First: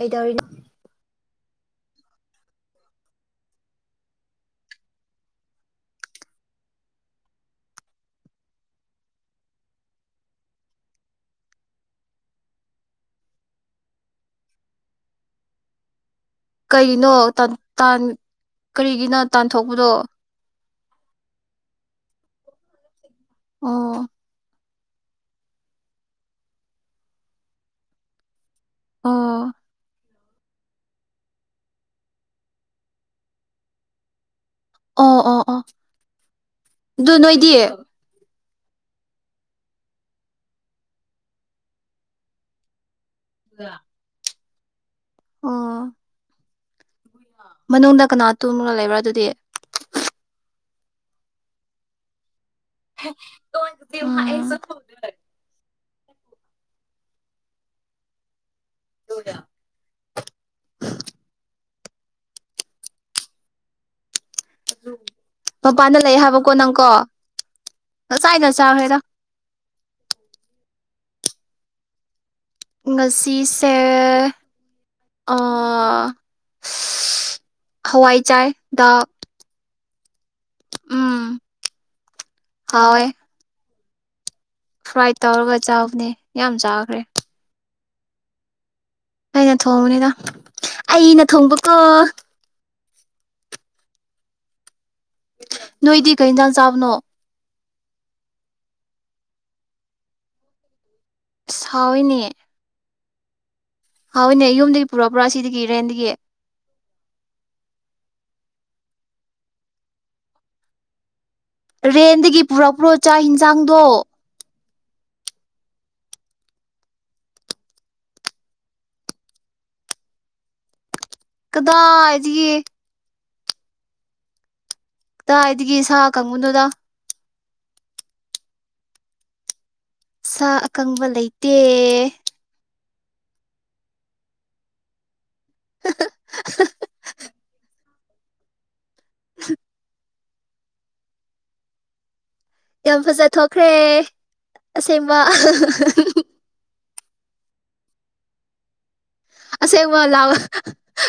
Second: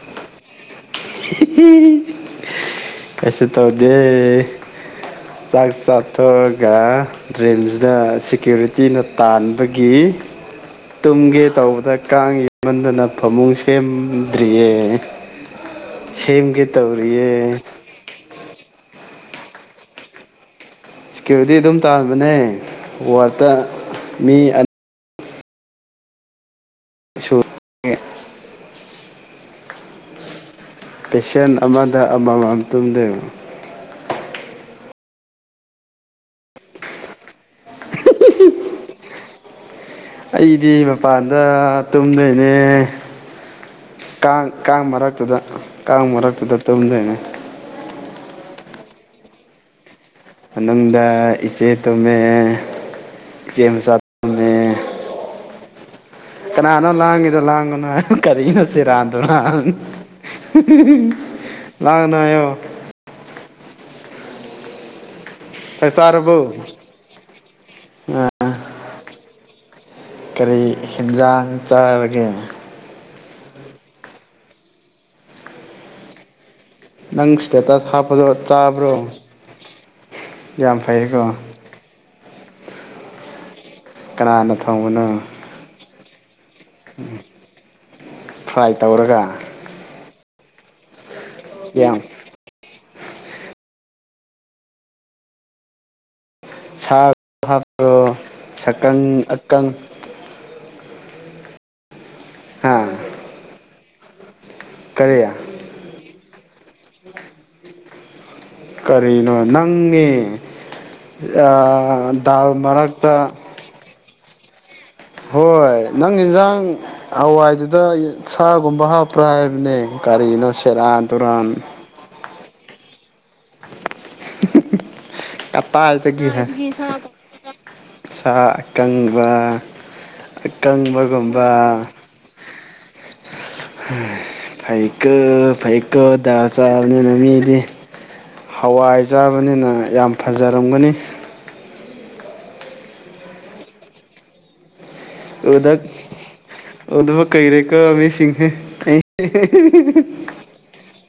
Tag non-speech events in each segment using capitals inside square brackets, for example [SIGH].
ꯀꯩꯗꯧꯔꯤ ꯀꯩꯁꯨ ꯇꯧꯗꯦ ꯆꯥꯛ ꯆꯥꯊꯣꯛꯑꯒ ꯔꯤꯝꯁꯗ ꯁꯦꯀ꯭ꯌꯨꯔꯤꯇꯤꯅ ꯇꯥꯟꯕꯒꯤ ꯇꯨꯝꯒꯦ ꯇꯧꯕꯗ ꯀꯥꯡ ꯌꯥꯃꯟꯗꯅ ꯐꯃꯨꯡ ꯁꯦꯝ ꯇ꯭ꯔꯤꯌꯦ ꯀꯩꯅꯣ ꯇꯟ ꯇꯥꯟ ꯀꯔꯤꯒꯤꯅꯣ ꯇꯥꯟꯊꯣꯛꯄꯗꯣ ꯁꯦꯀ꯭ꯌꯨꯔꯤꯇꯤ ꯑꯗꯨꯝ ꯇꯥꯟꯕꯅꯦ ꯋꯥꯔꯠꯇ ꯑꯣ ꯃꯤ ꯑ [UNINTELLIGIBLE] ꯑꫭ ꯄꯦꯁꯦꯟꯠ ꯑꯃꯗ ꯑꯃꯃꯝ ꯇꯨꯝꯗꯣꯏꯅꯦ ꯑꯣ ꯑꯣ ꯑꯣ ꯑꯗꯨ ꯅꯣꯏꯗꯤ ꯑꯩꯗꯤ ꯃꯄꯥꯟꯗ ꯇꯨꯝꯗꯨꯏꯅꯦ [INAUDIBLE] ꯀꯥꯡ ꯀꯥꯡ ꯃꯔꯛ ꯇꯨꯗ ꯑꯣ ꯀꯥꯡ ꯃꯔꯛꯇꯨꯗ ꯇꯨꯝꯗꫭꯏꯅꯦ ꯃꯅꯨꯡꯗ ꯀꯅꯥꯇꯨꯝ‌ ꯃꯒ ꯂꯩꯕ꯭ꯔꯥ ꯑꯗꯨꯗꯤ ꯃꯅꯨꯡꯗ ꯏꯆꯦ ꯇꯨꯝꯃꯦ ꯍꯦ ꯆꯦ ꯂꯋꯥꯏ ꯅꯨꯄꯤ ꯃꯆꯥ ꯑꯃ ꯑ ꯑꯩꯁꯨ ꯇꯨꯝꯃꯦ [UNINTELLIGIBLE] ꯀꯅꯥꯅꯣ ꯂꯥꯡꯉꯤꯗꯣ ꯂꯥꯡꯒꯅꯣ ꯍꯥꯏꯌꫭ ꯀꯔꯤꯅꯣ ꯁꯦꯔꯥꯟꯗꯨꯔꯥꯟ ꯍꯤ ꯍꯤ ꯍꯤ ꯂꯥꯡꯒꯅꫭ ꯍꯥꯌꯣ ꯑꯗꯨ ꯆꯥꯛ ꯃꯄꯥꯟꯗ ꯂꯩ ꯍꯥꯏꯕꯀꯣ ꯆꯥꯔꯕꯣ ꯅꯪꯀꯣ ꯑ ꯉꯁꯥꯏꯅ ꯆꯥꯈ꯭ꯔꯦꯗ ꯀꯔꯤ ꯍꯤꯟꯖꯥꯡ ꯆꯥꯔꯒꯦ ꯉꯁꯤꯁꯦ ꯑ ꯅꯪ ꯁꯇꯦꯇꯁ ꯍꯥꯞꯄꯗꯣ ꯆꯥꯕ꯭ꯔꯣ ꯗꯥꯛ ꯌꯥꯝ ꯐꯩꯑꯦꯀꯣ ꯍꯥꯎꯑꯦ ꯀꯅꯥꯅ ꯊꫭꯡꯕꯅꯣ ꯆꯥꯕꯅꯦ ꯌꯥꯝ ꯆꯥꯈ꯭ꯔꯦ ꯐꯔꯥꯏ ꯑꯩꯩꯅ ꯊꯣꯡꯕꯅꯤꯗ ꯑꯩꯩꯅ ꯌꯥꯝ ꯊꫭꯡꯕꯀꫭ ꯅꯣꯏꯗꯤ ꯀꯩꯖꯥꯡ ꯆꯥꯕꯅꯣ꯫ [UNINTELLIGIBLE] ꯁꯀꯪ ꯑꯀꯪ꯫ ꯁꯥꯑꯣꯋꯤꯅꯦ꯫ ꯍꯥꯥ꯫ ꯍꯥꯎꯋꯤꯅꯦ꯫ ꯌꯨꯝꯗꯒꯤ ꯄꯨꯔꯛꯄ꯭ꯔꯥ ꯁꯤꯗꯒꯤ ꯔꯦꯟꯗꯒꯤ꯫ [UNINTELLIGIBLE] ꯀꯔꯤꯅꯣ ꯅꯪꯅꯦ꯫ ꯑ ꯔꯦꯟꯗꯒꯤ ꯗꯥꯜ ꯄꯨꯔꯛꯄ꯭ꯔꯣ ꯆꯥꯛ ꯃꯔꯛꯇ ꯏꯟꯖꯥꯡꯗꯣ꯫ ꯍꯣꯏ ꯅꯪ ꯏꯟꯖꯥꯡ ꯍꯋꯥꯏꯗꯨꯗ ꯁꯥꯒꯨꯝꯕ ꯍꯥꯞꯄ꯭ꯔꯥ ꯍꯥꯏꯕꯅꯦ ꯀꯔꯤꯅꯣ ꯁꯦꯔꯥꯟ꯫ ꯇꯨꯔꯥꯟ꯫ [UNINTELLIGIBLE] [UNINTELLIGIBLE] ꯀꯗꯥꯏꯗꯒꯤ ꯁꯥ ꯀꯇꯥꯏꯗꯒꯤ ꯑꯀꯪꯕꯅꫭꯗ꯫ ꯁꯥ ꯑꯀꯪꯕ꯫ ꯁꯥ ꯑꯀꯪꯕ ꯂꯩꯇꯦ꯫ ꯑꯀꯪꯕꯒꯨꯝꯕ ꯐꯩꯀꫭ ꯐꯩꯀꯣꯗ ꯆꯥꯕꯅꯤꯅ ꯃꯤꯗꯤ ꯍꯋꯥꯏ꯫ ꯆꯥꯕꯅꯤꯅ ꯌꯥꯝ꯫ ꯐꯖꯔꯝꯒꯅꯤ꯫ ꯌꯥꯝ ꯐꯖ ꯊꯣꯛꯈ꯭ꯔꯦ꯫ ꯑꯁꯦꯡꯕ꯫ ꯑꯗꯕ ꯀꯨꯏꯔꯦꯀꫭ ꯃꯤꯁꯤꯡꯁꯦ [UNINTELLIGIBLE] ꯑꯁꯦꯡꯕ ꯂꯥꯛ [UNINTELLIGIBLE]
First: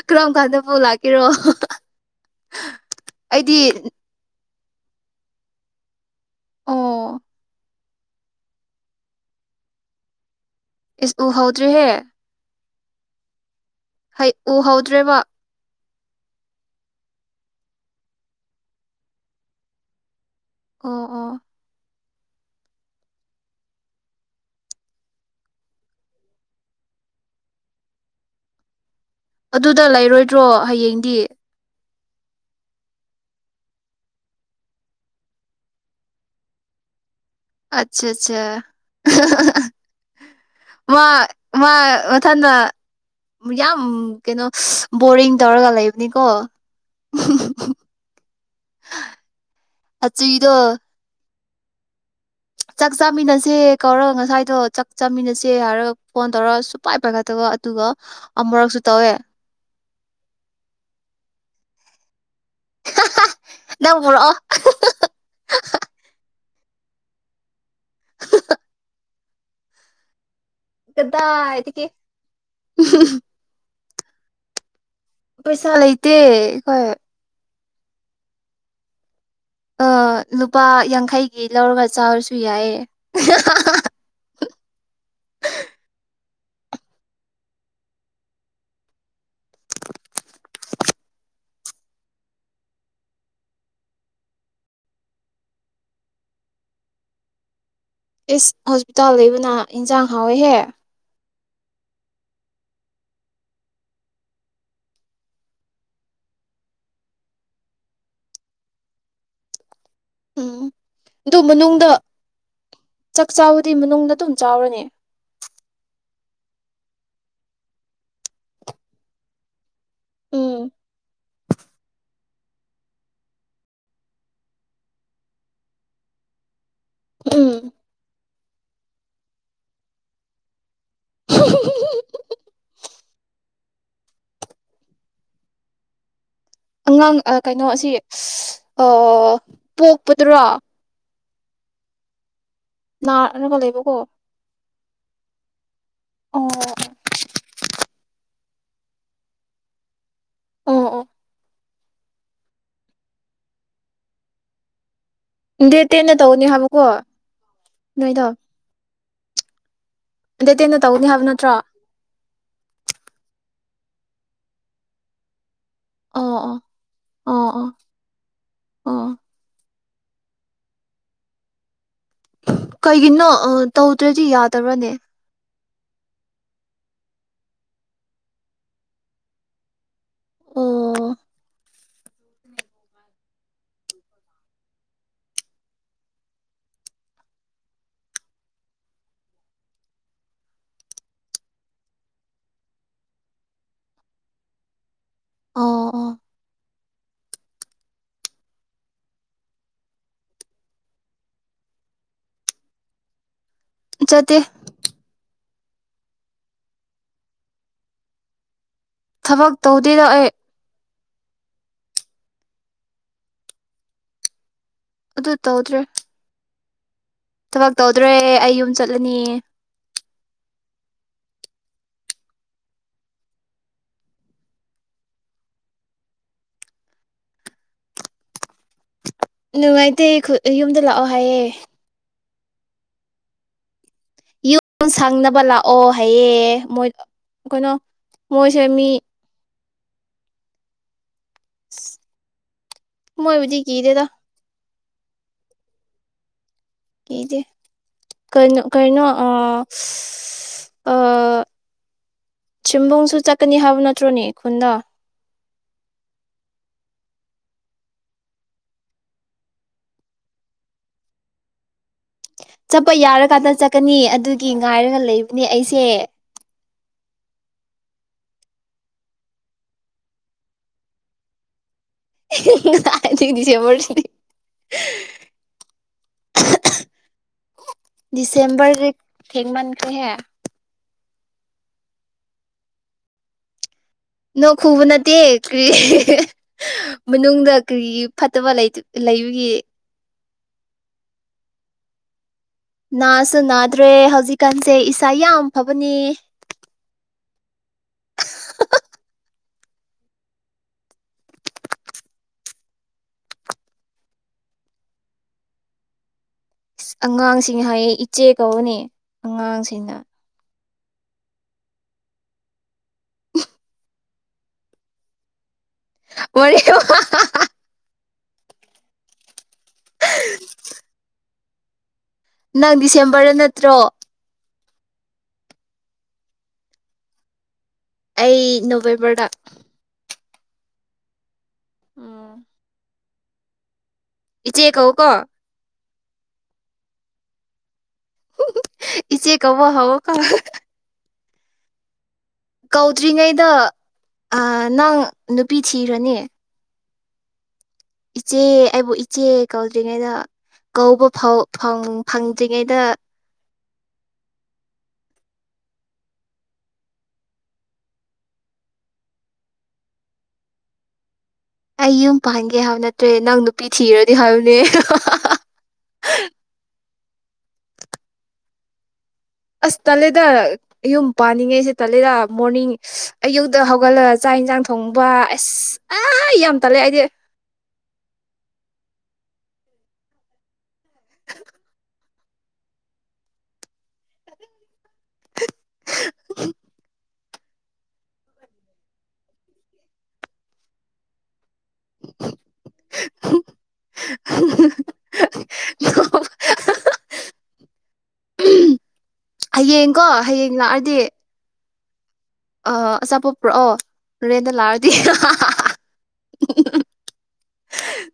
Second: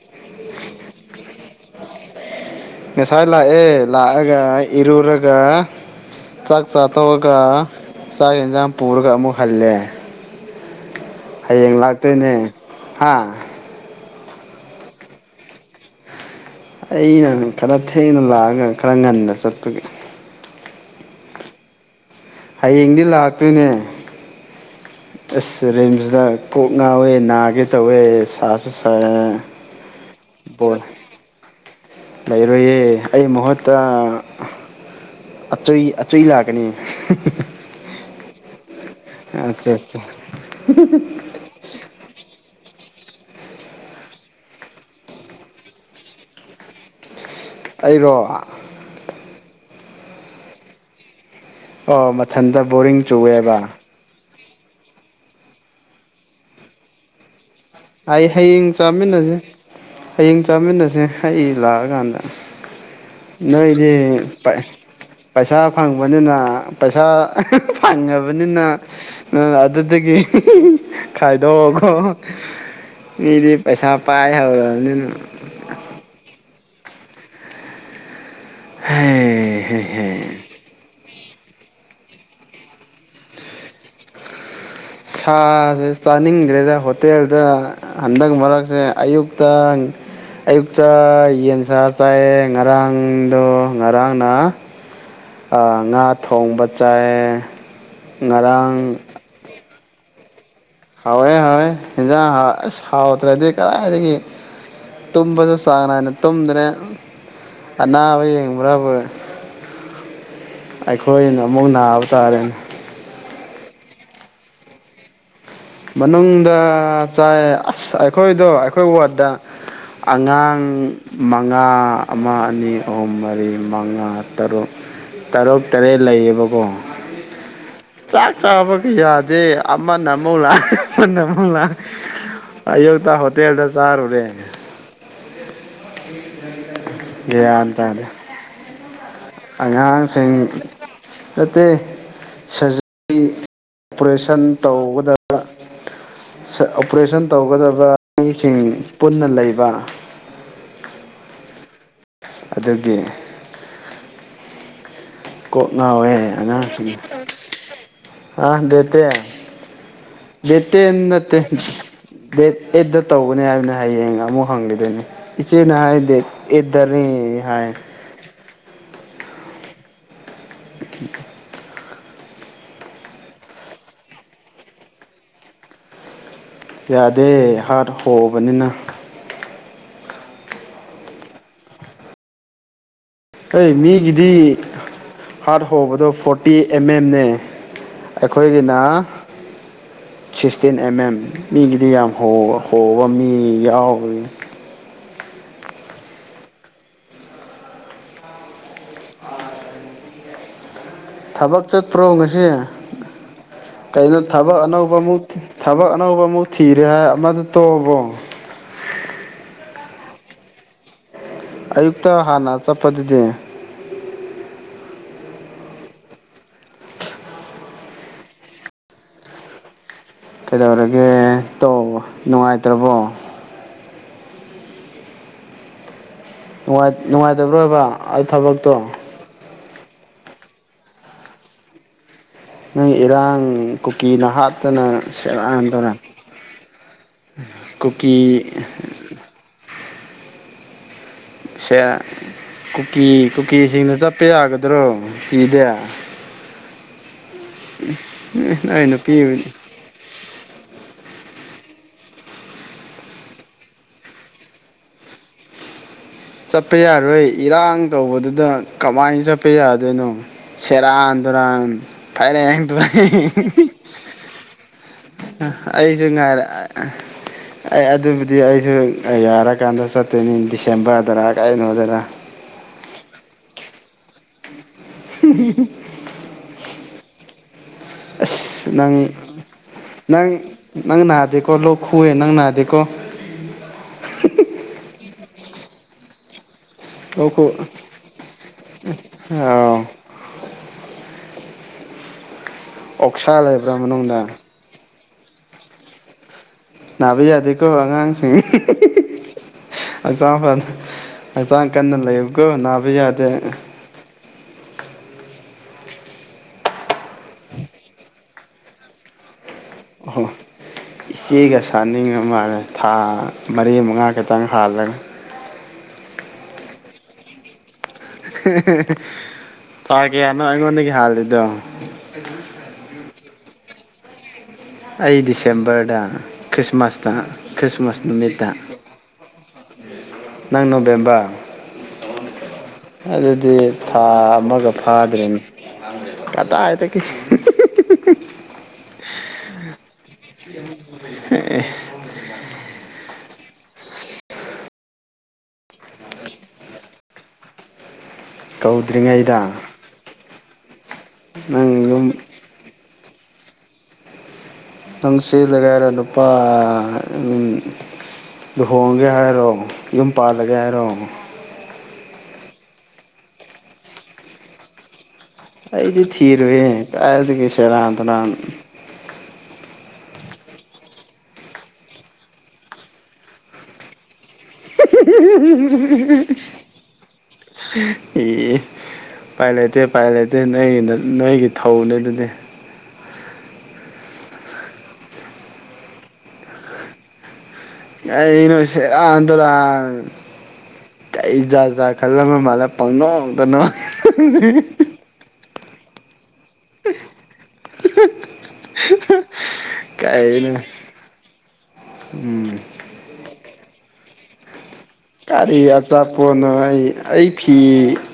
ꯀꯔꯝ ꯀꯥꯟꯗꯕꯨ ꯂꯥꯛꯀꯤꯔꯣ꯫ ꯉꯁꯥꯏ ꯂꯥꯛꯑꯦ ꯂꯥꯛꯑꯒ꯫ ꯏꯔꯨꯔꯒ꯫ ꯆꯥꯛ ꯆꯥꯇꫭꯛ ꯑꯣ ꯑꯒ꯫ ꯆꯥꯛ ꯍꯦꯟꯖꯥꯡ ꯄꯨꯔꯒ ꯑꯃꯨꯛ ꯍꯜꯂꯦ꯫ ꯏꯁ ꯍꯌꯦꯡ ꯎꯍꯧꯗ꯭ꯔꯦꯍꯦ ꯂꯥꯛꯇꯣꯏꯅꯦ꯫ ꯍꯥꯥ꯫ ꯍꯩ ꯎꯍꯧꯗ꯭ꯔꯦꯕ꯫ ꯑꯩꯅ ꯈꯔ ꯊꯦꯡꯅ ꯂꯥꯛꯑꯒ ꯈꯔ ꯉꯟꯅ ꯆꯠꯄꯒꯤ꯫ ꯑꯣ ꯑꫭ꯫ ꯍꯌꯦꯡꯗꯤ ꯂꯥꯛꯇꯣꯏꯅꯦ ꯑꯁ ꯔꯤꯝꯁꯇ ꯀꯣꯛ ꯉꯥꯎꯋꯦ ꯅꯥꯒꯦ ꯇꯧꯋꯦ ꯁꯥꯁꯨ꯫ ꯁꯥꯏ ꯑꯗꯨꯗ ꯂꯩꯔꫭꯏꯗꯔꯣ ꯕꯣꯜ ꯍꯌꯦꯡꯗꯤ꯫ ꯂꯩꯔꯣꯏꯌꯦ ꯑꯩ ꯃꯍꯨꯠꯇ ꯑꯆꯨꯏ ꯑꯆꯨꯏ ꯂꯥꯛꯀꯅꯤ꯫ [UNINTELLIGIBLE] ꯑꯆꯥ ꯆꯥ ꯃꯥ ꯃꯥ ꯃꯊꯟꯗ ꯌꯥꯝ ꯀꯩꯅꯣ ꯕꯣꯔꯤꯡ ꯇꯧꯔꯒ ꯂꯩꯕꯅꯤꯀꯣ ꯑꯩꯔꯣ ꯑꯆꯨꯏꯗꯣ ꯑꯣ ꯃ ꯆꯥꯛ ꯆꯥꯃꯤꯟꯅꯁꯦ ꯀꯧꯔꯒ ꯉꯁꯥꯏ ꯑꯗꯣ ꯆꯥꯛ ꯆꯥꯃꯤꯟꯅꯁꯦ ꯍꯥꯏꯔꯒ ꯐꯣꯟ ꯇꯧꯔꯒ ꯁꯨꯄꯥꯏ ꯄꯥꯏꯒꯠꯇꯕ ꯑꯠ ꯑꯩ ꯍꯌꯦꯡ ꯆꯥꯃꯤꯟꯅꯁꯦ ꯍꯌꯦꯡ ꯆꯥꯃꯤꯟꯅꯁꯦ ꯑꯩ ꯂꯥꯛꯑ ꯀꯥꯟꯗ ꯅꯣꯏꯗꯤ ꯅꯪ ꯄꯨꯔꯛꯑꯣ ꯄꯩ ꯄꯩꯁꯥ ꯐꯪꯕꯅꯤꯅ ꯄꯩꯁꯥ ꯐꯪꯉꯕꯅꯤꯅ ꯅꯪ ꯑꯗꯨꯗꯒꯤ ꯀꯗꯥꯏꯗꯒꯤ ꯈꯥꯏꯗꯣꯛꯑꯒꯣ ꯃꯤꯗꯤ ꯄꯩꯁꯥ ꯄꯥꯏ ꯍꯧꯔꯕꯅꯤꯅ ꯄꯩꯁꯥ ꯂꯩꯇꯦ ꯑꯩꯈꯣꯏ ꯍꯦ ꯑ ꯅꯨꯄꯥ ꯌꯥꯡꯈꯩ ꯒꯤ ꯂꯧꯔꯒ ꯆꯥꯔꯁꯨ ꯌꯥꯏꯌꯦ ꯁꯥꯁꯦ ꯆꯥꯅꯤꯡꯗ꯭ꯔꯦꯗ ꯍꯣꯇꯦꯜꯗ ꯍꯟꯗꯛ ꯃꯔꯛꯁꯦ ꯑꯌꯨꯛꯇ ꯑꯌꯨꯛꯇ ꯌꯦꯟꯁ ꯆꯥꯏꯑ ꯉꯔꯥꯡꯗꯣ ꯉꯔꯥꯡꯅ ꯉꯥ ꯊꯣꯡꯕ ꯆꯥꯏꯑ ꯏꯁ ꯍꯣꯁꯄꯤꯇꯥꯜ ꯂꯩꯕꯅ ꯏꯟꯁꯥꯡ ꯍꯥꯎꯋꯦꯍꯦ ꯍꯥꯎꯋꯦ ꯍꯥꯎꯋꯦ ꯍꯟꯖꯥꯡ ꯑꯁ ꯍꯥꯎꯇꯔꯗꯤ ꯀꯗꯥꯏꯗꯒꯤ ꯇꯨꯝꯕꯁꯨ ꯆꯥꯡ ꯅꯥꯏꯅ ꯇꯨꯝꯗ꯭ꯔꯦ ꯑꯅꯥꯕ ꯌꯦꯡꯕ꯭ꯔꯕꯨ ꯎꯝ ꯑꯩꯈꯣꯏꯅ ꯑꯃꯨꯛ ꯅꯥꯕ ꯇꯥꯔꯦꯅꯦ ꯆꯥꯎꯕꯗꯤ ꯃꯅꯨꯡꯗ ꯑꯗꯨꯝ ꯆꯥꯎꯔꯅꯦ ꯃꯅꯨꯡꯗ ꯆꯥꯏ ꯑꯁ ꯑꯩꯈꯣꯏꯗꯣ ꯑꯩꯈꯣꯏ ꯋꯥꯔꯠꯇ ꯑꯉꯥꯡ ꯎꯝ ꯃꯉꯥ ꯑꯃ ꯑꯅꯤ ꯑꯍꯨꯝ ꯃꯔꯤ ꯃꯉꯥ ꯇꯔꯨꯛ ꯇꯔꯨꯛ ꯇꯔꯦꯠ ꯂꯩꯌꯦꯕꯀꯣ ꯎꯝ ꯆꯥꯛ ꯆꯥꯕꯒꯤ ꯌꯥꯗꯦ ꯑꯃꯅꯝ [UNINTELLIGIBLE] [UNINTELLIGIBLE] ꯑꯌꯨꯛꯇ ꯍꯣꯇꯦꯜꯗ ꯆꯥꯔꯨꯔꯦ [UNINTELLIGIBLE] ꯑꯉꯥꯡ ꯑꯥ ꯀꯩꯅꯣ ꯒ꯭ꯌꯥꯟ ꯑꯁꯤ ꯑꯣ ꯇꯥꯗꯦ ꯑꯣ ꯑꯣ ꯄꯣꯛꯄꯗꯨꯔꯣ ꯑꯇꯩ ꯁꯔꯖꯔꫯ [INAUDIBLE] ꯅꯥꯔꯒ ꯂꯩꯕꯀꯣ ꯑꯣꯄꯔꯦꯁꯟ ꯇꯧꯒꯗꯕ ꯑꯣ ꯑꯣꯄꯔꯦꯁꯟ ꯇꯧꯒꯗꯕ ꯃꯤ ꯁꯤꯡ ꯄꯨꯟꯅ ꯂꯩꯕ ꯑꯣ ꯑꯣ ꯑꯗꯨꯒꯤ ꯀꯣꯛ ꯗꯦꯠ ꯇꯦꯟꯅ ꯉꯥꯎꯋꯦ ꯇꯧꯒꯅꯤ ꯍꯥꯏꯕꯀꯣ ꯅꯣꯏꯗꯣ ꯑꯥ ꯗꯦꯠ ꯇꯦꯟ ꯗꯦꯠ ꯇꯦꯟꯗ ꯇꯦꯟ ꯇꯧꯅꯤ ꯍꯥꯏꯕ ꯅꯠꯇꯦ ꯅꯠꯇ꯭ꯔꯣ ꯑꯦꯗ ꯑꯩꯗ ꯇꯧꯒꯅꯤ ꯍꯥꯏꯅ ꯍꯌꯦꯡ ꯑꯃꯨꯛ ꯍꯪꯂꯤꯗꯨꯣꯏꯅꯤ ꯆꯦꯅ ꯍꯥꯏ ꯗꯦꯠ ꯑꯣ ꯑꯣ ꯑꯩꯗꯅꯤ ꯑꯣ ꯑꯣ ꯍꯥꯏ ꯑꯣ [INAUDIBLE] ꯀꯩꯒꯤꯅꯣ ꯇꯧꯗ꯭ꯔꯗꯤ ꯌꯥꯗꯕ꯭ꯔꯅꯦ ꯌꯥꯗꯦ ꯍꯥꯔꯠ ꯍꯣꯑꯕꯅꯤꯅ ꯑꯣ ꯑꯩ ꯃꯤꯒꯤꯗꯤ ꯍꯥꯔꯠ ꯍꯣꯕꯗꯣ ꯐꯣꯔꯇꯤ ꯑꯦꯝ ꯑꯦꯝꯅꯦ ꯑꯩꯈꯣꯏꯒꯤꯅ ꯁꯤꯛꯁꯇꯤꯟ ꯑꯦꯝ ꯑꯦꯝ ꯃꯤꯒꯤꯗꯤ ꯌꯥꯝ ꯍꯣꯕ ꯍꫭꯕ ꯃꯤ ꯌꯥꯎꯋꯏ ꯑꯣ- ꯑꯣ꯫ ꯑꯥꯏ ꯊꯕꯛ ꯆꯠꯇ꯭ꯔꯣ ꯉꯁꯤ? ꯀꯩꯅꫭ ꯆꯠꯇꯦ ꯊꯕꯛ ꯑꯅꯧꯕ ꯑꯃꯨꯛ ꯊꯤ ꯊꯕꯛ ꯑꯅꯧꯕ ꯑꯃꯨꯛ ꯊꯤꯔꯦ ꯍꯥꯏ ꯑꯃꯗꯨ ꯇꯣꯛꯑꯕꯣ? ꯊꯕꯛ ꯇꯧꯗꯦꯗ ꯑꯩ꯫ ꯑꯌꯨꯛꯇ ꯍꯥꯟꯅ ꯆꯠꯄꯗꯨꯗꯤ? ꯑꯗꯨ ꯇꯧꯗ꯭ꯔꯦ꯫ ꯊꯕꯛ ꯇꯧꯗ꯭ꯔꯦ ꯑꯩ ꯌꯨꯝ ꯆꯠꯂꯅꯤ ꯫ ꯀꯩꯗꯧꯔꯒꯦ ꯇꯧꯕ ꯅꯨꯡꯉꯥꯏꯇ꯭ꯔꯕꯣ? ꯅꯨꯡꯉꯥꯏ ꯅꯨꯡꯉꯥꯏꯇꯕ꯭ꯔꯣ ꯍꯥꯏꯕ ꯑ ꯊꯕꯛꯇꯣ? ꯅꯨꯡꯉꯥꯏꯇꯦ ꯈꯨ ꯑ ꯌꯨꯝꯗ ꯂꯥꯛꯑꯣ ꯍꯥꯏꯌꯦ꯫ ꯅꯪ ꯏꯔꯥꯡ ꯀꯨꯀꯤ ꯅꯍꯥꯛ ꯌꯨꯝ ꯁꯪꯅꯕ ꯂꯥꯛꯑꯣ ꯍꯥꯏꯌꯦ ꯃꯣꯏ ꯑ ꯀꯩꯅꯣ ꯀꯨꯀꯤ ꯃꯣꯏꯁꯦ ꯃꯤ ꯁꯦ ꯀꯨꯀꯤ - ꯃꯣꯏꯕꯨꯗꯤ ꯀꯨꯀꯤꯁꯤꯡꯅ ꯀꯤꯗꯦꯗ ꯆꯠꯄ ꯌꯥꯒ ꯗ꯭ꯔꯣ ꯀꯤꯗꯦ꯫ ꯀꯗꯦ ꯀꯩꯅꯣ - ꯅꯣꯏ ꯀꯩꯅꯣ ꯑ ꯅꯨꯄꯤꯕꯨꯗꯤ ꯁ ꯑ ꯆꯤꯝꯕꯣꯡꯁꯨ ꯆꯠꯀꯅꯤ ꯍꯥꯏꯕ ꯅꯠꯇ꯭ꯔꯣꯅꯦ ꯈꯨꯟꯗ? ꯆꯠꯄ ꯌꯥꯔꯣꯏ ꯏꯔꯥꯡ ꯇꯧꯕꯗꯨꯗ ꯀꯃꯥꯏꯅ ꯆꯠꯄ ꯌꯥꯗꯣꯏꯅꯣ ꯁꯦꯔꯥꯟ - ꯇꯨꯔꯥꯟ ꯫ ꯆꯠꯄ ꯌꯥꯔꯀꯥꯟꯗ ꯆꯠꯀꯅꯤ ꯑꯗꯨꯒꯤ ꯉꯥꯏꯔꯒ ꯂꯩꯕꯅꯦ ꯅ ꯑꯩꯁꯦ ꯑꯩꯁꯨ ꯉꯥꯏꯔ ꯑ ꯑ ꯑꯩ ꯑꯗꯨꯕꯨꯗꯤ ꯑꯩꯁꯨ ꯌꯥꯔꯀꯥꯟꯗ ꯆꯠꯇꯣꯏꯅꯤ ꯗꯤꯁꯦꯝꯕꯔꯗꯔ ꯀꯩꯅꯣꯗꯔ ꯑꯍꯤ ꯍꯤ ꯍꯤꯡ ꯀꯥꯏꯗꯩ ꯗꯤꯁꯦꯝꯕꯔꯁꯤꯗꯤ ꯑꯁ ꯗꯤꯁꯦꯝꯕꯔꯗꯤ ꯅꯪ ꯊꯦꯡꯃꯟꯈ꯭ꯔꯦꯍꯦ! ꯅꯪ ꯅꯪ ꯅꯥꯗꯦꯀꯣ ꯂꯣꯛ ꯈꯨꯏꯌꯦ ꯅꯪ ꯅꯥꯗꯦꯀꯣ? ꯀ꯭ꯔꯤ? ꯂꯣꯛ ꯈꯨ ꯃꯅꯨꯡꯗ ꯀ꯭ꯔꯤ ꯐꯠꯇꯕ ꯂꯩꯕꯒꯤ? [INAUDIBLE] ꯑꯣꯛꯁꯥ ꯅꯥꯁꯨ ꯂꯩꯕ꯭ꯔꯥ ꯅꯥꯗ꯭ꯔꯦ ꯃꯅꯨꯡꯗ ꯍꯧꯖꯤꯛꯀꯥꯟꯁꯦ ꯏꯁ ꯇꯥ ꯌꯥꯝ ꯐꯕꯅꯦ꯫ ꯅꯥꯕ ꯌꯥꯗꯦꯀꯣ ꯑꯉꯥꯡꯁꯤꯡ ꯍꯛꯆꯥꯡ ꯐꯅ ꯍꯛꯆꯥꯡ ꯀꯟꯅ ꯂꯩꯌꯨ ꯀꯣ ꯅꯥꯕ ꯌꯥꯗꯦ꯫ ꯑꯉꯥꯡꯁꯤꯡ ꯍꯥꯏꯌꯦ ꯏꯆꯦ ꯀꯧꯋꯣꯅꯦ ꯑꯉꯥꯡꯁꯤꯡ ꯑꯍꯥ ꯏꯆꯦꯒ ꯁꯥꯅꯤꯡꯉꯤ ꯃꯥꯜꯂꯦ ꯊꯥ ꯃꯔꯤ-ꯃꯉꯥ ꯈꯤꯇꯪ ꯍꯥꯜꯂꯒ [UNINTELLIGIBLE] [UNINTELLIGIBLE] ꯊꯥ ꯀꯌꯥꯅꯣ ꯑꯩꯉꯣꯟꯗꯒꯤ ꯍꯥꯜꯂꯤꯗꯣ? [INAUDIBLE] ꯅꯪ ꯗꯤꯁꯦꯝꯕꯔꯗ ꯅꯠꯇ꯭ꯔꯣ? ꯑꯩ ꯗꯤꯁꯦꯝꯕꯔꯗ ꯈ꯭ꯔꯤꯁꯃꯥꯁꯇ ꯈ꯭ꯔꯤꯁꯃꯥꯁ ꯑꯩ ꯅꯨꯃꯤꯠꯇ ꯅꯣꯕꯦꯝꯕꯔꯗ ꯅꯪ ꯅꯣꯕꯦꯝꯕ ꯎꯝ [INAUDIBLE] ꯑꯗꯨꯗꯤ ꯊꯥ ꯏꯆꯦ ꯑꯃꯒ ꯀꯧꯀꯣ ꯐꯥꯗ꯭ꯔꯦꯅꯦ ꯀꯗꯥꯢꯗꯒꯤ ꯏꯆꯦ ꯀꯧꯕ ꯍꯧꯀꯣ [UNINTELLIGIBLE] ꯀꯧꯗ꯭ꯔꯤꯉꯩꯗ ꯅꯪ ꯅꯨꯄꯤ ꯊꯤꯔꯅꯤ ꯏꯆꯦ ꯑꯩꯕꯨ ꯏꯆꯦ ꯀꯧꯗ꯭ꯔꯤꯉꯩꯗ ꯀꯧꯗ꯭ꯔꯤꯉꯩꯗ ꯀꯧꯕ ꯐꯥꯎ ꯅꯪ ꯐꯪ ꯌꯨꯝ ꯐꯪꯗ꯭ꯔꯤꯉꯩꯗ ꯅꯪ ꯆꯦꯜꯂꯒꯦ ꯍꯥꯏꯔꯣ ꯅꯨꯄꯥ ꯂꯨꯍꯣꯡꯒꯦ ꯍꯥꯏꯔꯣ ꯌꯨꯝ ꯄꯥꯜꯂꯒꯦ ꯍꯥꯏꯔꯣ ꯑꯩ ꯌꯨꯝ ꯄꯥꯟꯒꯦ ꯍꯥꯏꯕ ꯅꯠꯇ꯭ꯔꯦ ꯅꯪ ꯅꯨꯄꯤ ꯊꯤꯔꯗꯤ ꯍꯥꯏꯕꯅꯦ ꯑꯩꯗꯤ ꯊꯤꯔꯣꯢꯌꯦ ꯀꯥꯏꯗꯨꯒꯤ ꯁꯦꯔꯥꯟ ꯇꯨꯔꯥꯟ ꯑꯁ ꯇꯂꯦꯗ ꯌꯨꯝ ꯄꯥꯅꯤꯡꯉꯩꯁꯦ ꯇꯂꯦꯗ ꯃꯣꯔꯅꯤꯡ ꯑꯌꯨꯛꯇ ꯍꯧꯒꯠꯂ ꯆꯥꯛ ꯍꯤꯟꯖꯥꯡ ꯊꯣꯡꯕ ꯑꯁ ꯑꯑꯥ ꯌꯥꯝ ꯇꯜꯂꯦ ꯑꯩꯗꯤ ꯄꯥꯏ ꯂꯩꯇꯦ ꯄꯥꯏ ꯂꯩꯇꯦ ꯅꯣꯏꯒꯤ ꯅꯣꯏꯒꯤ ꯊꯧꯅꯦ ꯑꯗꯨꯗꯤ [UNINTELLIGIBLE] ꯀꯩꯅꯣ ꯁꯦꯔꯥꯟ ꯇꯨꯔꯥꯟ ꯀꯩ ꯖꯥ ꯖꯥꯠ ꯈꯜꯂꯕ ꯃꯥꯂꯦ ꯄꯪꯅꯣꯛꯇ ꯅꯣꯛꯑꯦ ꯍꯌꯦꯡꯀꯣ ꯍꯌꯦꯡ ꯀꯩꯅꯣ ꯂꯥꯛꯑꯗꯤ ꯎꯝ ꯄꯨꯔꯥꯛꯑꯣ ꯔꯦꯟꯗ ꯂꯥꯔ ꯀꯔꯤ ꯑꯆꯥꯄꯣꯠꯅꯣ ꯑꯩ ꯑꯩ ꯐꯤ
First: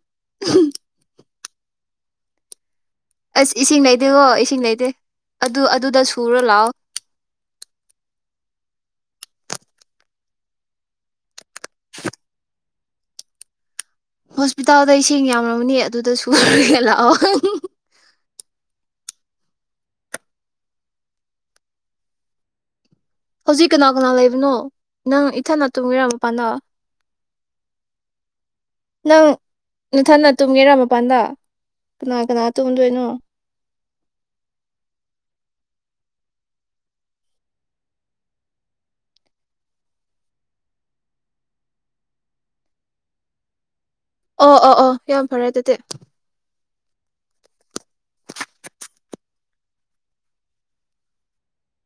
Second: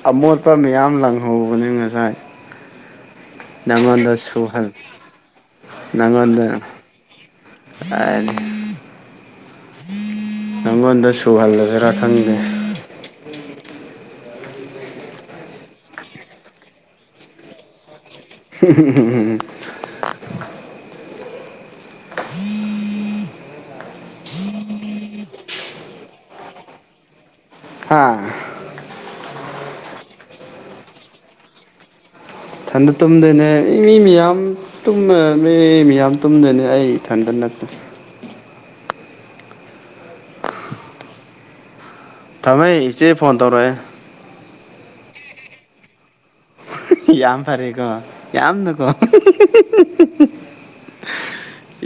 ꯑꯃꯣꯠꯄ ꯃꯌꯥꯝ ꯂꯪꯡ ꯍꯧꯕꯅꯦ ꯉꯁꯥꯏ ꯑꯁ ꯏꯁꯤꯡ ꯅꯪꯉꯣꯟꯗ ꯂꯩꯇꯦꯀꯣ ꯏꯁꯤꯡ ꯁꯨꯍꯜ ꯂꯩꯇꯦ ꯑꯗꯨ ꯑꯗꯨꯗ ꯁꯨꯔ ꯅꯪꯉꯣꯟꯗ ꯂꯥꯛꯑꯣ ꯍꯥꯏꯗꯤ ꯅꯪꯉꯣꯟꯗ ꯁꯨꯍꯜꯂꯁꯤꯔꯥ ꯈꯪꯗꯦ ꯍꯣꯁꯄꯤꯇꯥꯜꯗꯏꯁꯤꯡ ꯌꯥꯝꯂꯕꯅꯤ ꯑꯗꯨꯗ ꯁꯨꯔꯥꯒ ꯂꯥꯛꯑꯣ [UNINTELLIGIBLE] ꯍꯧꯖꯤꯛ ꯀꯅꯥ ꯀꯅꯥ ꯂꯩꯕꯅꯣ ꯅꯪ ꯏꯊꯟꯗ ꯇꯨꯝꯕꯤꯔꯝꯃꯣ ꯄꯅ ꯍꯥ ꯅꯊꯟꯅ ꯇꯨꯝꯒꯦꯔꯥ ꯃꯄꯥꯟꯗ ꯀꯅꯥ ꯀꯅꯥ ꯊꯟꯗ ꯇꯨꯝꯗꯣꯏꯅꯣ ꯇꯨꯝꯗꯣꯏꯅꯦ ꯏ ꯃꯤ ꯃꯌꯥꯝ ꯇꯨꯝꯃ ꯂꯩꯔꯝꯃꯦ ꯃꯤ ꯌꯥꯝ ꯇꯨꯝꯗꯣꯏꯅꯩ ꯑꯩ ꯏꯊꯟꯗ ꯅꯠꯇꯦ ꯊꯃꯦ ꯏꯆꯦ ꯐꯣꯟ ꯇꯧꯔꯛꯑꯦ ꯑꯣ ꯑꯣ ꯑꯣ ꯌꯥꯝ ꯐꯔꯦ ꯑꯗꯨꯗꯤ ꯌꯥꯝ ꯐꯔꯦꯀꯣ ꯌꯥꯝꯅꯀꯣ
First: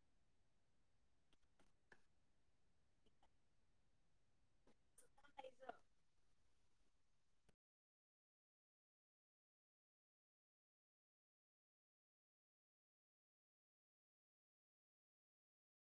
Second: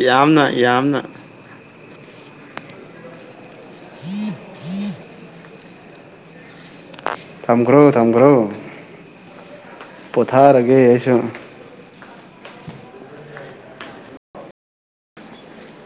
ꯌꯥꯝꯅ ꯌꯥꯝꯅ [INAUDIBLE] ꯊꯝꯈ꯭ꯔꯣ ꯊꯝꯈ꯭ꯔꯣ ꯄꯣꯊꯥꯔꯒꯦ ꯑꯩꯁꯨ